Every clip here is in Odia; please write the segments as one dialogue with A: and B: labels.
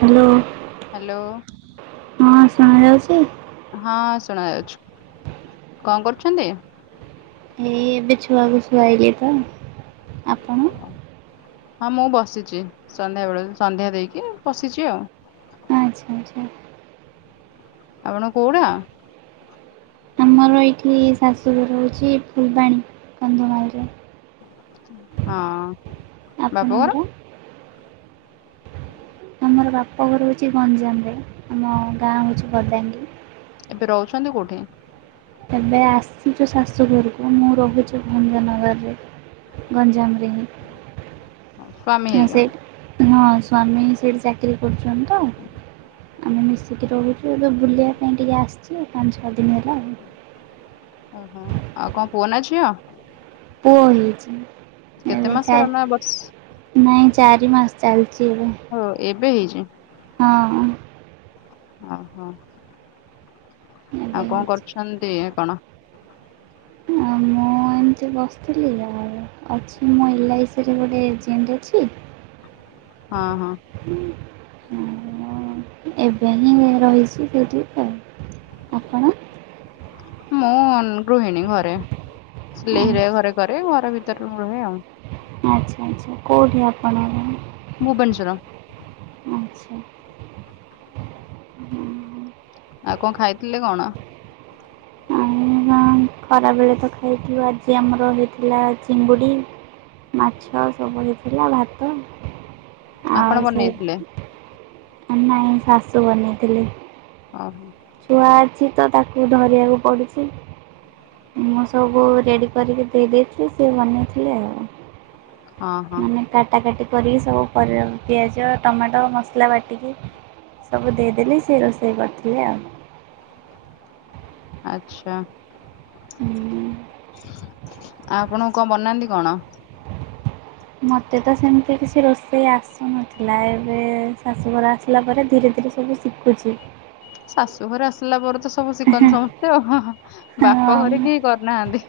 A: ହାଲୋ
B: ହ୍ୟାଲୋ
A: ହଁ ଶୁଣା ଯାଉଚି?
B: ହଁ ଶୁଣା ଯାଉଛୁ କଣ କରୁଚନ୍ତି?
A: ଏଇ ଏବେ ଛୁଆକୁ ଶୁଆଇଲି ପା ଆପଣ?
B: ହଁ ମୁଁ ବସିଛି ସନ୍ଧ୍ୟା ବେଳୁ ସନ୍ଧ୍ୟା ଦେଇକି ବସିଛି ଆଉ।
A: ଆଛା ଆଛା।
B: ଆପଣ କୋଉଡା
A: ଆମର ଏଇଠି ଶାଶୁୁ ଘର ହଉଛି ଫୁଲବାଣୀ କନ୍ଧମାଳରେ।
B: ହଁ ବାପଘର
A: ଆପଣଙ୍କର? ଆମର ବାପଘର ହଉଛି ଗଞ୍ଜାମରେ, ଆମ ଗାଁ ହଉଚି ବନ୍ଦାଗି
B: ଏବେ ରହୁଛନ୍ତି କୋଉଠେ?
A: ଏବେ ଆସିଛୁ ଶାଶୁଘରକୁ ମୁଁ ରହୁଛି ଭଞ୍ଜନଗରରେ। ଗଞ୍ଜାମରେ ହିଁ।
B: ହଁ ସ୍ଵାମୀ ହେରିକା।
A: ସେ ହଁ ସ୍ଵାମୀ ସେଇଠି ଚାକିରି କରୁଛନ୍ତି ତ। ଆମେ ମିଶିକି ରହୁଛୁ। ଏବେ ବୁଲିବା ପାଇଁ ଟିକେ ଆସିଚି। ପାଞ୍ଚ ଛଅ ଦିନ ହେଲା ଆଉ।
B: ଓହୋ ଆଉ କଣ ପୁଅ ନା ଝିଅ?
A: ପୁଅ ହେଇଚି।
B: କେତେ
A: ଏବେ
B: ମାସର
A: ଚାର୍
B: ନା ବର୍ଷ?
A: ନାଇଁ ଚାରି ମାସ୍ ଚାଲିଚି ଏବେ।
B: ଓ ଏବେ ହେଇଚି।
A: ହଁଅଁ।
B: ଅହୋ।
A: ଏବେ
B: ଆଉ କଣ
A: ହେଇଛି।
B: କରୁଛନ୍ତି ଆପଣ?
A: ଆମ ଏମିତି ବସିଥିଲି। ଆଉ ଅଛି ମୁଁ ଏଲ୍ ଆଇ ସି ରେ ଗୋଟେ ଏଜେଣ୍ଟ ଅଛି।
B: ଅଁହଁ।
A: ଉଁ ଏବେ ହିଁ ଏ ରହିଛି ସେଠିଇ ତ। ଆପଣ?
B: ମୁଁ ଗୃହିଣୀ ଘରେ ସିଲେଇ ହେରିକା ଘରେ କରେ। ଘର ଭିତରେ ମୁଁ ରୁହେ ଆଉ।
A: ଆଚ୍ଛା ଆଚ୍ଛା କୋଉଠି ଆପଣଙ୍କ ଗାଁ?
B: ଭୁବନେଶ୍ୱର।
A: ଆଚ୍ଛା। ହଁ।
B: ଆଉ କଣ୍ ଖାଇଥିଲେ କଣ?
A: ଉଁ କଣ ଖରାବେଳେ ତ ଖାଇଥିଲି ଆଜି ଆମର ହେଇଥିଲା ଚିଙ୍ଗୁଡ଼ି। ମାଛ ସବୁ ହେଇଥିଲା ଭାତ।
B: ଆପଣ
A: ଆଉ ସେ
B: ବନେଇଥିଲେ
A: ନାଇଁ ଶାଶୁ ବନେଇଥିଲେ।
B: ଅହ।
A: ଛୁଆ ଅଛି ତ ତାକୁ ଧରିଆକୁ ପଡୁଚି। ମୁଁ ସବୁ ବୋଉକୁ ରେଡ଼ି କରିକି ଦେଇ ଦେଇଥିଲି ସିଏ ବନେଇଥିଲେ ଆଉ।
B: ହଁ ହଁ
A: ମାନେ ତା କଟାକଟି କରିକି ସବୁ ପରିବା, ପିଆଜ, ଟମାଟ, ମସଲା ବାଟିକି। ସବୁ ଦେଇଦେଲି ସେ ରୋଷେଇ କରିଥିଲେ ଆଉ।
B: ଆଚ୍ଛା।
A: ହୁଁ।
B: ଆପଣ କଣ ବନାନ୍ତି କଣ?
A: ମତେ ତ ସେମିତି କିଛି ରୋଷେଇ ଆସୁନଥିଲା। ଏବେ ଶାଶୁଘର ଆସିଲା ପରେ ଧୀରେ ଧୀରେ ସବୁ ଶିକ କିଚି।
B: ଶାଶୁ ଘରେ ଆସିଲା ପରେ ତ ସବୁ ଶିକନ୍ତି ସମସ୍ତେ ହୁଁ ହୁଁ ବାପ ଘରେ କେହି କରିନାହାନ୍ତି।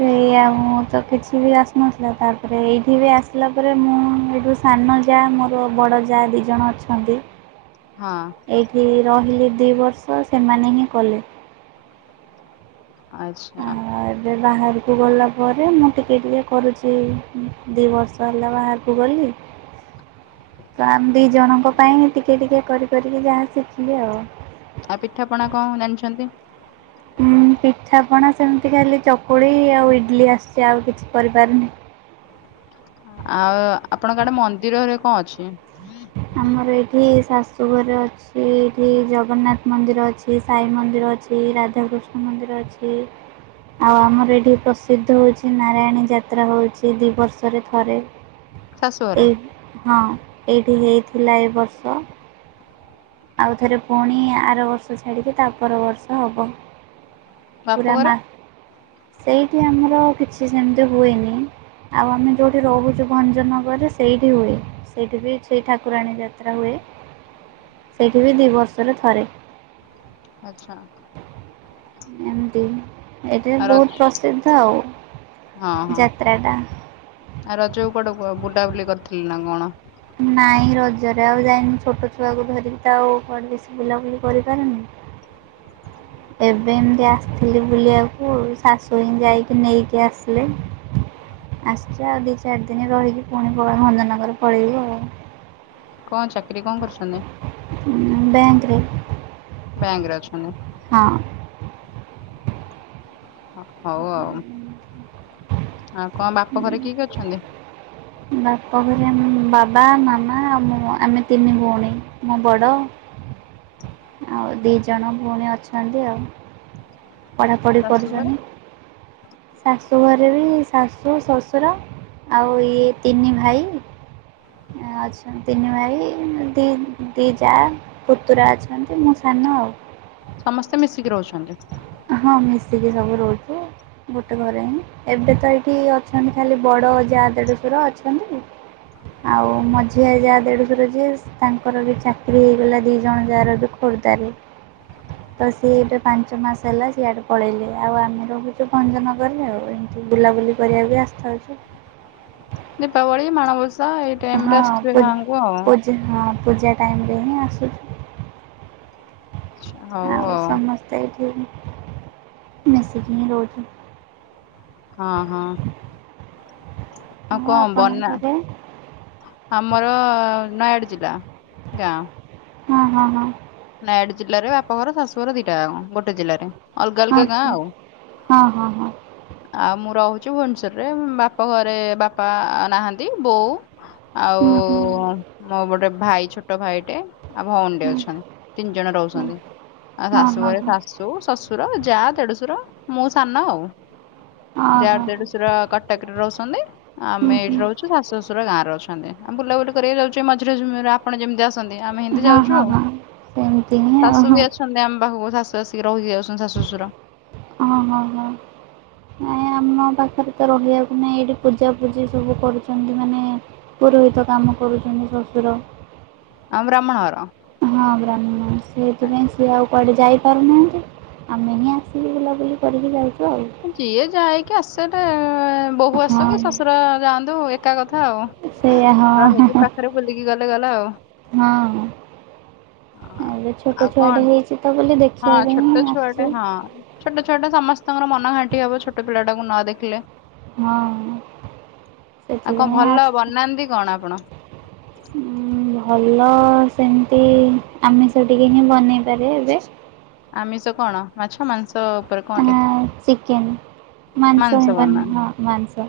A: ସେଇ ଆଉ ମୋତେ କିଛି ବି ଆସୁନଥିଲା। ତାପରେ ଏଇଠି ବି ଆସିଲା ପରେ ମୁଁ ଏଇଠୁ ସାନ ଯା ମୋର ବଡ଼ ଯା ଦିଜଣ ଅଛନ୍ତି।
B: ହଁ।
A: ଏଇଠି ରହିଲି ଦି ବର୍ଷ ସେମାନେ ହିଁ କଲେ।
B: ଆଚ୍ଛା।
A: ଆଉ ଏବେ ବାହାରକୁ ଗଲା ପରେ ମୁଁ ଟିକିଏ ଟିକିଏ କରୁଚି। ଦି ବର ସଇଲା ବାହାରକୁ ଗଲି। ତ ଆମ୍ ଦି ଜଣଙ୍କ ପାଇଁ ଟିକେ ଟିକେ କରି କରିକି ଯାହା ଶିଖିଲି ଆଉ।
B: ଆଉ ପିଠାପଣା କଣ ଜାଣିଛନ୍ତି?
A: ଉଁ ପିଠାପଣା ସେମିତି ଖାଲି ଚକୁଳି ଆଉ ଇଟିଲି ଆସୁଚି। ଆଉ କିଛି କରିପାରୁନି।
B: ଆଉ ଆପଣଙ୍କ ଆଡେ ମନ୍ଦିରରେ କଣ ଅଛି।
A: ଆମର ଏଇଠି ଶାଶୁଘରେ ଅ ଛି ଏଇଠି ଜଗନ୍ନାଥ ମନ୍ଦିର ଅଛି ସାଇ ମନ୍ଦିର ଅଛି ରାଧାକୃଷ୍ଣ ମନ୍ଦିର ଅଛି। ଆଉ ଆମର ଏଇଠି ପ୍ରସିଦ୍ଧ ହୋଉଛି ନାରାୟଣୀ ଯାତ୍ରା ହୋଉଛି ଦି ବର୍ଷରେ ଥରେ।
B: ଶାଶୁ ଘରେ
A: ଏ ହଁ ଏଇଠି ହେଇଥିଲା ଏ ବର୍ଷ। ଆଉଥରେ ପୁଣି ଆର ବର୍ଷ ଛାଡ଼ିକି ତା ପର ବର୍ଷ ହବ।
B: ବାପ
A: ପୁରା
B: ଘରେ
A: ମା ସେଇଠି ଆମର କିଛି ସେମତି ହୁଏନି। ଆଉ ଆମେ ଯୋଉଠି ରହୁଚି ଭଞ୍ଜନଗରରେ ସେଇଠି ହୁଏ। ସେଇଠି ବି ସେଇ ଠାକୁରାଣୀ ଯାତ୍ରା ହୁଏ। ସେଇଠି ବି ଦି ବର୍ଷରେ ଥରେ
B: ଆଚ୍ଛା।
A: ଏମତି ଏଇଠି
B: ଆଉ ରଜ
A: ବୋହୁତ ପ୍ରସିଦ୍ଧ ଆଉ।
B: ହଁ ହଁ
A: ଯାତ୍ରାଟା।
B: ଆଉ ରଜକୁ କୁଆଡ଼େ ବ ବୁଲାବୁଲି କରଥିଲେ ନା କଣ?
A: ନାଇଁ ରଜରେ ଆଉ ଯାଇନି ଛୋଟ ଛୁଆକୁ ଧରିକି ତ ଆଉ କୁଆଡ଼େ ବେଶୀ ବୁଲାବୁଲି କରିପାରୁନି। ଏବେ ଏମିତି ଆସିଥିଲି ବୁଲିବାକୁ ଶାଶୁ ହିଁ ଯାଇକି ନେଇକି ଆସିଲେ। ଆସଚ ଆଉ ଦିଚାରି ଦିନି ରହିକି ପୁଣି ଭଞ୍ଜନଗର ପଳେଇବ ଆଉ।
B: କଣ ଚାକିରି କଣ କରିଚନ୍ତି?
A: ବ୍ୟାଙ୍କରେ।
B: ବ୍ୟାଙ୍କରେ ଅଛନ୍ତି।
A: ହଁ।
B: ହ ହୋଉ ଆଉ ଆଉ କଣ ବାପଘରେ କିଏ କିଏ ଅଛନ୍ତି।
A: ବାପଘରେ ଆମେ ବାବା, ମାମା, ଆମ ଆମେ ତିନି ଭୋଉଣୀ ମୁଁ ବଡ। ଆଉ ଦି ଜଣ ଭୋଉଣୀ ଅଛନ୍ତି ଆଉ ପଢାପଢି
B: ଶାଶୁ
A: କରୁଚନ୍ତି।
B: [unintelligible]
A: ଶାଶୁଘରେ ବି ଶାଶୁ, ଶଶୁର, ଆଉ ଇଏ ତିନି ଭାଇ। ଆ ଅଛନ୍ତି ତିନି ଭାଇ ଦି ଦି ଯା ପୁତୁରା ଅଛ ନ୍ତି ମୁଁ ସାନ ଆଉ।
B: ସମସ୍ତେ ମିଶିକି ରହୁଛନ୍ତି?
A: ହଁ ମିଶିକି ସବୁ ରହୁଚୁ। ଗୋଟେ ଘରେ ହିଁ ଏବେ ତ ଏଇଠି ଅଛନ୍ତି ଖାଲି ବଡ଼ ଯା ଦେଢ଼ଶୁର ଅଛନ୍ତି। ଆଉ ମଝିଆ ଯାଆ ଦେଡ଼ଶୁର ଯିଏ ତାଙ୍କର ବି ଚାକିରି ହେଇଗଲା ଦି ଜଣ ଯାଆର ବି ଖୋର୍ଦ୍ଧାରେ।
B: [unintelligible]
A: ତ ସିଏ ଏବେ ପାଞ୍ଚ ମାସ୍ ହେଲା ସିଆଡ଼େ ପଳେଇଲେ ଆଉ ଆମେ ରହୁଚୁ ଭଞ୍ଜନଗରରେ ଆଉ ଏମତି ବୁଲାବୁଲି କରିବାକୁ ଆସିଥାଉଚୁ।
B: ଦୀପାବଳି ମାଣବସା ଏ
A: ହଁ ପୂ-ପୂଜ ହଁ ପୂଜା ଟାଇମରେ ହିଁ ଆସୁଚି। ଆଉ ସମସ୍ତେ ଏଠି ମିଶିକି ହିଁ ରହୁଚୁ।
B: ହଁ ହଁ। ଆଉ କଣ
A: ଆପଣଙ୍କ
B: ବନା
A: ଘରେ
B: ଆମର ନୟାଗଡ଼ ଜିଲ୍ଲା ଗାଁ।
A: ହଁ ହଁ ହଁ।
B: ନୟାଗଡ ଜିଲ୍ଲାରେ ବାପଘର ଶାଶୁଘର ଦିଟା ଯାକ ଗୋଟେ ଜିଲ୍ଲାରେ। ଅଲଗା ଅଲଗା
A: ଆଚ୍ଛା
B: ଗାଁ ଆଉ।
A: ହଁ ହଁ ହଁ
B: ଆଉ ମୁଁ ରହୁଚି ଭୁବନେଶ୍ୱରରେ ବାପ ଘରେ ବାପା ନାହାନ୍ତି ବୋଉ ଆଉ
A: ହୁଁ ହୁଁ
B: ମୋ ଗୋଟେ ଭାଇ ଛୋଟ ଭାଇଟେ ଆଉ ଭୋଉଣୀଟେ
A: ହୁଁ
B: ଅଛନ୍ତି। ତିନି ଜଣ
A: ହୁଁ
B: ରହୁଛନ୍ତି ଆଉ
A: ହଁ
B: ଶାଶୁ
A: ହଁ
B: ଘରେ
A: ହଁ
B: ଶାଶ୍ ଶାଶୁ, ଶଶୁର, ଯା, ଦେଢଶୁର ମୁଁ ସାନ ଆଉ।
A: ହଁ
B: ଯାଆ
A: ହଁ
B: ଦେଢଶୁର କଟକରେ ରହୁଛନ୍ତି ଆ
A: ହୁଁ
B: ଆମେ ଏଇଠି
A: ହୁଁ
B: ରହୁଚୁ। ଶାଶୁ ଶଶୁର ଗାଁରେ ଅଛନ୍ତି ଆମ ବୁଲାବୁଲି କରିବାକୁ ଯାଉଛୁ ଏଇ ମଝିରେ ଯେମ ରେ ଆପଣ ଯେମିତି ଆସ୍ ଚନ୍ତି ଆମେ ହେମିତି
A: ହଁ ହଁ
B: ଯାଉଚୁ ଆଉ।
A: ହଁ ସେମିତି ହିଁ ଆଉ
B: ଶାଶୁ
A: ହଁ
B: ବି ଆସନ୍ତି ଆମ ପାଖକୁ ଶାଶୁ ଆସିକି ରହିକି ଯାଉଛନ୍ତି ଶାଶୁ ଶଶୁର।
A: ଓହୋ ହୋ ହୋ। ନାଇଁ ଆମ ପାଖରେ ତ ରହିବାକୁ ନାଇଁ ଏଇଠି ପୂଜା ପୂଜି ସବୁ କରୁଛନ୍ତି ମାନେ ପୁରୋହିତ କାମ କରୁଛନ୍ତି ଶ୍ୱଶୁର।
B: ଆମ ବ୍ରାହ୍ମଣ ହର।
A: ହଁ ବ୍ରାହ୍ମଣ ସେଥିପାଇଁ ସେ ଆଉ କୁଆଡ଼େ ଯାଇପାରୁନାହାନ୍ତି ଆମେ ହିଁ ଆସିକି ବୁଲାବୁଲି କରିକି ଯାଉଛୁ ଆଉ।
B: ଯିଏ ଯାଇକି ଆସେ ଟା ବୋହୂ ଆସୁ କି
A: ହଁ
B: ଶ୍ୱଶୁର ଯାଆନ୍ତୁ। ଏ ଏକା କଥା ଆଉ
A: ସେଇଆ ହଁ
B: ରହିକି ପାଖରେ ବୁଲିକି ଗଲେ ଗଲା ଆଉ।
A: ହଁ ଏବେ ଛୋଟ
B: ଆଉ
A: ଛୁଆ
B: କଣ
A: ଟେ ହେଇଛି ତ ବୋଲି ଦେ
B: ହଁ ଛୋଟ ଛୁଆଟେ ହଁ। ଛୋଟ ଛୁଆଟା ସମସ୍ତଙ୍କର ମନ ଘାଣ୍ଟି ହବ ଛୋଟ ପିଲାଟାକୁ ନ ଦେଖିଲେ।
A: ହଁ
B: ଆଉ କଣ
A: ସେଥିପାଇଁ
B: ଭଲ
A: ଆସିଛି।
B: ବନାନ୍ତି କଣ ଆପଣ?
A: ଭଲ ସେମିତି ଆମିଷ ଟିକି ହିଁ ବନେଇପାରେ ଏବେ।
B: ଆମିଷ କଣ ମାଛ ମାଂସ? ଉପରେ କଣଟେ
A: ଚିକେନ୍ ମାଂସ ହେବନି ହଁ ମାଂସ।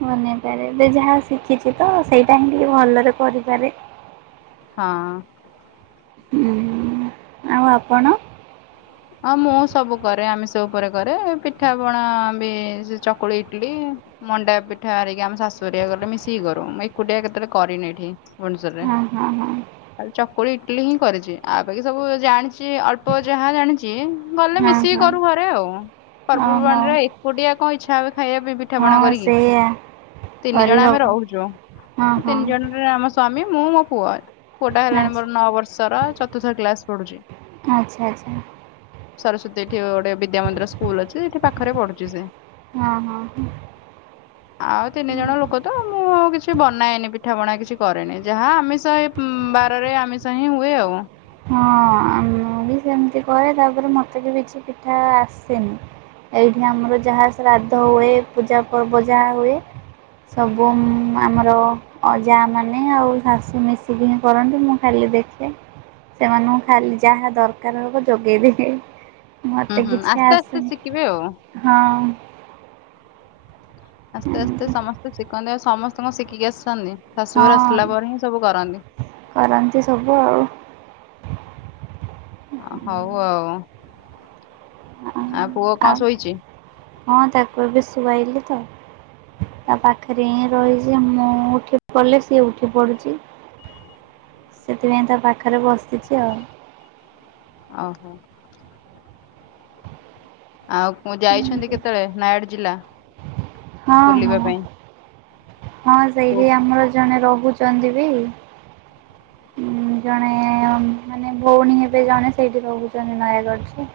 A: ବନେଇପାରେ ଯାହା ଶିଖିଛି ତ ସେଇଟା ହିଁ ଟିକେ ଭଲରେ କରିପାରେ।
B: ହଁ।
A: ଆଉ ଆପଣ?
B: ହଁ ମୁଁ ସବୁ କରେ ଆମିଷ ଉପରେ କରେ ପିଠା ପଣା ବି ସେ ଚକୁଳି ଇଟିଲି। ମଣ୍ଡା ପିଠା ହେରିକି ଆମ ଶାଶୁହେରୀକା କଲେ ମିଶିକି କରୁ ମୁଁ ଏକୁଟିଆ କେତେଳେ କରିନି ଏଠି। ଭୋନଶ୍ୱରରେ
A: ହଁ ହଁ ହଁ
B: ଚକୁଳି ଇଟିଲି ହିଁ କରିଛି ଆବାକି ସବୁ ଜାଣିଛି। ସେ ଅଳ୍ପ ଯାହା ଜାଣିଛି ଗଲେ
A: ହଁ
B: ମିଶିକି
A: ହଁ
B: କରୁ ଘରେ ଆଉ
A: ହଁ ହଉ
B: ପର୍ବପର୍ବାଣିରେ। ଏକୁଟିଆ କଣ ଇଛା ହେବ ଖାଇବା ପାଇଁ। ପି
A: ହଁ ସେଇଆ।
B: ତିନି ଜଣ ଆମେ
A: କରିହବନି।
B: ରହୁଛୁ
A: ହଁ ହଁ
B: ତିନି ଜଣରେ ଆମ ସ୍ଵାମୀ ମୁଁ ମୋ ପୁଅ। ପୁଅ ଟା ହେଲାଣି
A: ଆଚ୍ଛା
B: ମୋର ନଅ ବର୍ଷର ଚତୁର୍ଥ କ୍ଲାସ ପଢୁଛି।
A: ଆଚ୍ଛା ଆଚ୍ଛା।
B: ସରସ୍ଵତୀ ଏଠି ଗୋଟେ ବିଦ୍ୟ ମନ୍ଦିର ସ୍କୁଲ ଅଛି ସେଠି ପାଖରେ ପଢୁଛି ସେ।
A: ହଁ
B: ଆଉ ତିନି
A: ହଁ।
B: ଜଣ ଲୋକ ତ ମୁଁ କିଛି ବନାଏନି ପିଠା ପଣା କିଛି କରେନି ଯାହା ଆମିଷ ବାରରେ ଆମିଷ। ସେହି ହୁଏ ଆଉ।
A: ହଁ ମୁଁ ବି ସେମିତି କରେ ତାପରେ ମତେ ବି କିଛି ପିଠା ଆସେନି। ଏଇଠି ଆମର ଯାହା ଶ୍ରାଦ୍ଧ ହୁଏ ପୂଜା ପର୍ବ ଯାହା ହୁଏ। ସବୁ ମୁଁ ଆମର ଅ ଯା ମାନେ ଆଉ ଶାଶୁ ମିଶିକି ହିଁ କରନ୍ତିୁ ମୁଁ ଖାଲି ଦେଖେ। ସେମାନଙ୍କୁ ଖାଲି ଯାହା ଦରକାର ହବ ଯୋଗେଇଦିଏ।
B: ହୁଁ
A: ମତେ
B: ହୁଁ
A: କିଛି
B: ଆସ୍ତେ ଆସ୍ତେ
A: ଆସେନି।
B: ଶିଖିବେ ଆଉ।
A: ହଁ।
B: ଆସ୍ତେ ଆସ୍ତେ
A: ଏମିତି
B: ସମସ୍ତେ ଶିକନ୍ତି ଆଉ ସମସ୍ତଙ୍କ କଣ ଶିଖିକି ଆସନ୍ତି ଶାଶୁଘରେ
A: ହଁ
B: ଆସିଲା ପରେ ହିଁ ସବୁ କରନ୍ତି।
A: କରନ୍ତି ସବୁ ଆଉ।
B: ଅ ହଉ ଆଉ। ପୁଅ କଣ
A: ଆଉ
B: ଶୋଇଛି
A: ହଁ ତାକୁ ଏବେ ଶୁଆଇଲି ତ। ତା ପାଖରେ ହିଁ ରହିଛି ମୁଁ ଉଠି ପଡ଼ିଲେ ସିଏ ଉଠି ପଡୁଛି। ସେଥିପାଇଁ ତା ପାଖରେ ବସିଛି ଆଉ।
B: ଓହୋ। ଆଉ ଯାଇଛନ୍ତି
A: ଏମିତି
B: କେତେଳେ ନାୟଗଡ଼ ଜିଲ୍ଲା
A: ହଁ
B: ବୁଲିବା
A: ହଁ।
B: ପାଇଁ।
A: ହଁ
B: କୋଉ
A: ସେଇଠି ଆମର ଜଣେ ରହୁଛନ୍ତି ବି। ଜଣେ ମାନେ ଭଉଣୀ ହେବେ ଜଣେ ସେଇଠି ରହୁଛନ୍ତି ନୟାଗଡ଼ରେ।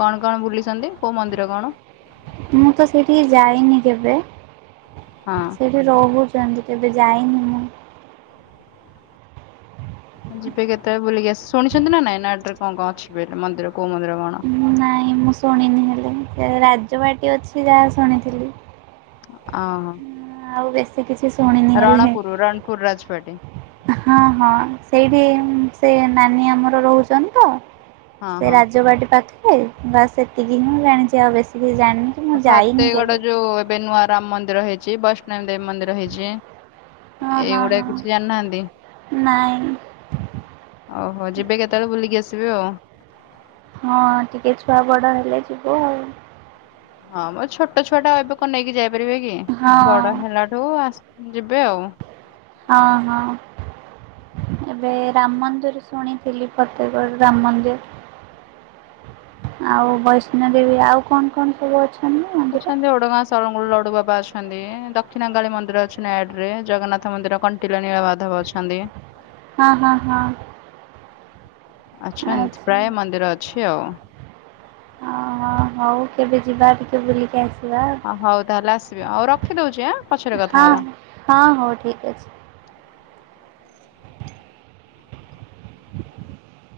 B: କଣ କଣ ବୁଲିଛନ୍ତି କୋଉ ମନ୍ଦିର କଣ?
A: ମୁଁ ତ ସେଇଠିକି ଯାଇନି କେବେ
B: ହଁ।
A: ସେ ରହୁଛନ୍ତି କେବେ ଯାଇନି ମୁଁ
B: ଯିବେ କେତେ ବୁଲିକୀ ଆସ ଶୁଣିଛନ୍ତି ନାଁ ନାଇଁ ନେଟ୍ ରେ କଣ କଣ ଅଛି ବେଲି ମନ୍ଦିର କୋଉ ମନ୍ଦିର କଣ?
A: ନାହିଁ ମୁ ସୁଣିନି ହେଲେ ରାଜବାଟି ଅଛି ଯାହା ଶୁଣିଥିଲି।
B: ଆ ହୋ।
A: ଆଉ ବେଶୀ କିଛି ଶୁଣିନି ହେଲେ
B: ରଣପୁର ରାଜବାଟୀ
A: ହଁ ହଁ ସେଇଠି ସେ ନାନୀ ଆମର ରହୁଛନ୍ତିତ।
B: ହଁ
A: ସେ
B: ହଁ।
A: ରାଜବାଟି ପାଖେରେ ବାସ୍ ଏତିକି ମୁଁ ଜାଣିଛି ଆଉ ବେଶୀ କିଛି ଜାଣିନି। କି ମୁଁ ଯାଇନି
B: ଫତେଗଡ଼
A: କେବେ।
B: ଯୋଉ ଏବେ ନୂଆ ରାମ ମନ୍ଦିର ହେଇଛି। ବୈଷ୍ଣବୀ ଦେବୀ ମନ୍ଦିର ହେଇଛି।
A: ହଁ ହଁ
B: ଏଇଗୁଡ଼ା
A: ହଁ
B: କିଛି ଜାଣିନାହାନ୍ତି।
A: ନାଇଁ
B: ଓ ହୋଉ ଯିବେ କେତେବେଳେ ବୁଲିକି ଆସିବେ ଆଉ।
A: ହଁ ଟିକେ ଛୁଆ ବଡ଼ ହେଲେ ଯିବୁ ଆଉ।
B: ହଁ ମ ଛୋଟ ଛୁଆ ଟା ଏବେ କଣ ନେଇକି ଯାଇପାରିବେ କି ବଡ଼
A: ହଁ।
B: ହେଲାଠୁ ଅସ ଯିବେ ଆଉ।
A: ହଁ ହଁ। ଏବେ ରାମ ମନ୍ଦିର ଶୁଣିଥିଲି ଫତେକଗଡ଼ ରାମ ମନ୍ଦିର। ଆଉ ବୈଷ୍ଣ ଦେବୀ ଆଉ କଣ କଣ? ସବୁ ଅଛନ୍ତି ନା।
B: ଅଛନ୍ତି ଉଡ଼ଙ୍ଗାସ୍ ତରଙ୍ଗୁରୁ ଲଡୁ ବାବା ଅଛନ୍ତି ଦକ୍ଷିଣକାଳି ମନ୍ଦିର ଅଛିନେଟ୍ ରେ ଜଗନ୍ନାଥ ମନ୍ଦିର କଣ୍ କେଲାଣି ଆଉମାଧବ ଅଛନ୍ତି।
A: ହଁ ହଁ ହଁ।
B: ଅଛନ୍
A: ଆଚ୍ଛା।
B: ପ୍ରାୟ ମନ୍ଦିର ଅଛି ଆଉ।
A: ଓହୋ ହଉ କେବେ ଯିବା ଟିକେ ବୁଲିକି ଆସ
B: ହ ହଉ ତାହେଲେ ଆସିବେ ଆଉ ରଖିଦଉଛି ଆ ପଛରେ କଥା
A: ହଁ
B: ହବା।
A: ହଁ ହଉ ଠିକ ଅଛି। [inaudible]